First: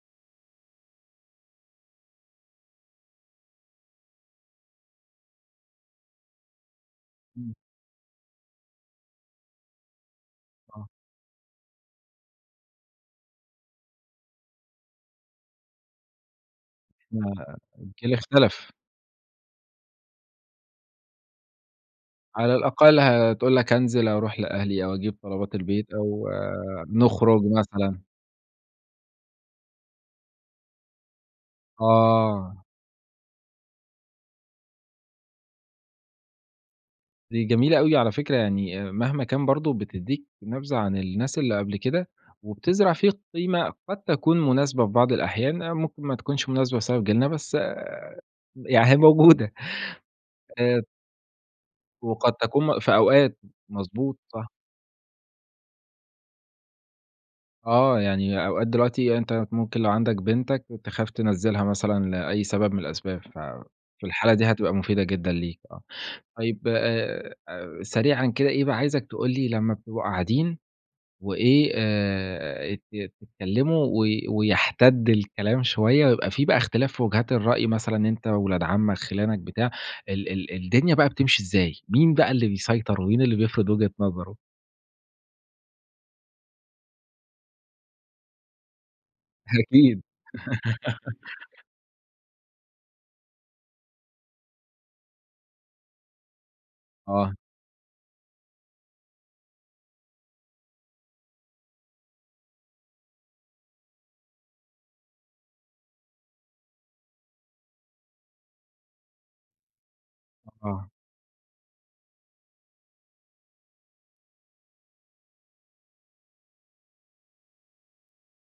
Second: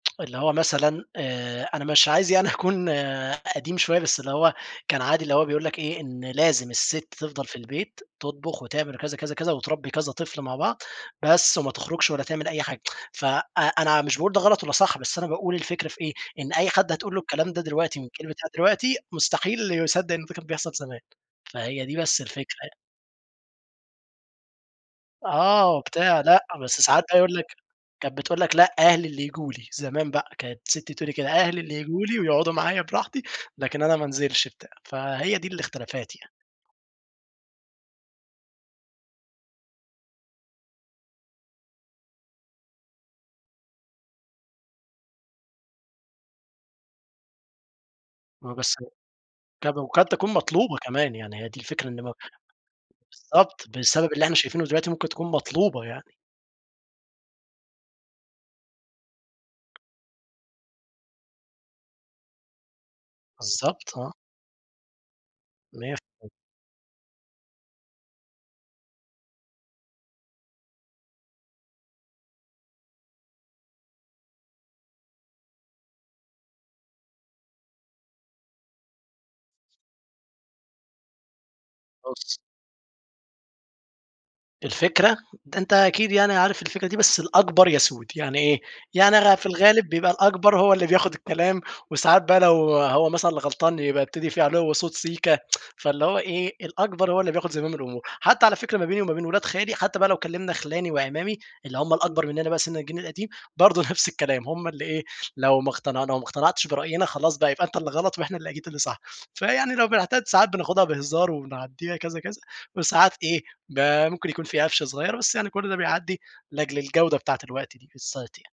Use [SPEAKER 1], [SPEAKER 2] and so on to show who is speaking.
[SPEAKER 1] اللي هو مثلًا آآ، أنا مش عايز يعني أكون قديم شوية بس اللي هو كان عادي اللي هو بيقول لك إيه، إن لازم الست تِفضل
[SPEAKER 2] إمم.
[SPEAKER 1] في البيت تطبخ وتعمل كذا، كذا، كذا وتربّي كذا طفل مع بعض،
[SPEAKER 2] آه.
[SPEAKER 1] بس وما تخرجش ولا تعمل أي حاجة ف أ أنا مش باقول ده غلط والَّا صح بس أنا باقول الفكرة في إيه، إن أي حد هتقول لُه
[SPEAKER 2] لا، لا،
[SPEAKER 1] الكلام
[SPEAKER 2] لا
[SPEAKER 1] ده دلوقتي من
[SPEAKER 2] الجيل
[SPEAKER 1] [unintelligible]
[SPEAKER 2] اختلف.
[SPEAKER 1] دلوقتي مستحيل يصدّق إن الفِكر ده كان بيحصل زمان، فهي دي بس
[SPEAKER 2] على
[SPEAKER 1] الفكرة يعني.
[SPEAKER 2] الأقل هتقول لك أنزل أروح لأهلي، أو أجيب طلبات
[SPEAKER 1] آه
[SPEAKER 2] البيت،
[SPEAKER 1] وبتاع
[SPEAKER 2] أو
[SPEAKER 1] لأ، بس ساعات بقى يقول
[SPEAKER 2] نخرج
[SPEAKER 1] لك،
[SPEAKER 2] مثلًا.
[SPEAKER 1] كانت بتقول لك لأ أهلي اللي ييجوا لي، زمان بقى، كانت سِتّي تقول لي كده، أهلي اللي ييجوا لي ويقعدوا
[SPEAKER 2] آه.
[SPEAKER 1] معايا براحتي، لكن أنا ما أنزلش بتاع، فهي دي الإختلافات يعني.
[SPEAKER 2] دي جميلة أوي، على فكرة يعني مهما كان برضه بتدّيك نبذة عن الناس اللي قبل كده، وبتزرع فيك قيمة قد تكون مناسبة في بعض الأحيان، ممكن ما تكونش مناسبة بسبب جيلنا، بس
[SPEAKER 1] آه، بس
[SPEAKER 2] يع أهي موجودة،
[SPEAKER 1] ك وقد تكون مطلوبة
[SPEAKER 2] آآ
[SPEAKER 1] كمان، يعني هي دي الفكرة إن ما
[SPEAKER 2] وقد تكون م في أوقات،
[SPEAKER 1] بالضبط، بسبب
[SPEAKER 2] مضبوط،
[SPEAKER 1] اللي إحنا
[SPEAKER 2] صح.
[SPEAKER 1] شايفينه دلوقتي، ممكن تكون مطلوبة يعني.
[SPEAKER 2] آه يعني أوقات دلوقتي أنت ممكن لو عندك بنتك تخاف تنَزِّلها مثلًا لأي سبب من الأسباب، ف
[SPEAKER 1] بالضبط،
[SPEAKER 2] في
[SPEAKER 1] آه.
[SPEAKER 2] الحالة دي هتبقى مفيدة جدًا ليك آه،
[SPEAKER 1] مِيَّة ف
[SPEAKER 2] طيب آآ، سريعًا كده إيه بقى عايزك تقول لي لمّا بتبقوا قاعدين وإيه آآ، ت تتكلِّموا و ويَحتَدّ الكلام شوية، ويبقى في بقى إختلاف في وجهات الرأي مثلًا أنت وولاد عمّك خِلانك بتاع، ال ال الدنيا بقى بتمشي إزاي؟ مين بقى
[SPEAKER 1] [unintelligible]
[SPEAKER 2] اللي بيسيطر، ومين اللي بيفرض وجهة نظره؟
[SPEAKER 1] الفكرة! ده أنت أكيد يعني عارف الفكرة دي بس الأكبر يَسود، يعني إيه؟ يعني غ في الغالب
[SPEAKER 2] أكيد.
[SPEAKER 1] بيبقى الأكبر هو اللي بياخد الكلام، وساعات بقى لو هو مثلًا اللي غلطان يبقى يبتدي فيه عُلُوّ صوت سيكا فاللي هو إيه، الأكبر هو اللي
[SPEAKER 2] آه.
[SPEAKER 1] بياخد زمام الأمور، حتى على فكرة ما بيني وما بين ولاد خالي، حتى بقى لو كلِّمنا خلاني وأعمامي، اللي هم الأكبر مننا بقي سن الجيل القديم، برضه نفس الكلام هم اللي إيه، لو ما اقتنع لو ما اقتنعتش برأينا خلاص بقى، يبقى أنت اللي غلط وإحنا اللي أكيد اللي صح، فيعني لو بنحتدّ ساعات بناخدها
[SPEAKER 2] آه.
[SPEAKER 1] بهزار وبنعدّيها كذا، كذا، وساعات إيه، ب ممكن يكون في قفش صغير بس يعني كل ده بيعدّي، لاجل الجودة بتاعة الوقت دي بالذات يعني.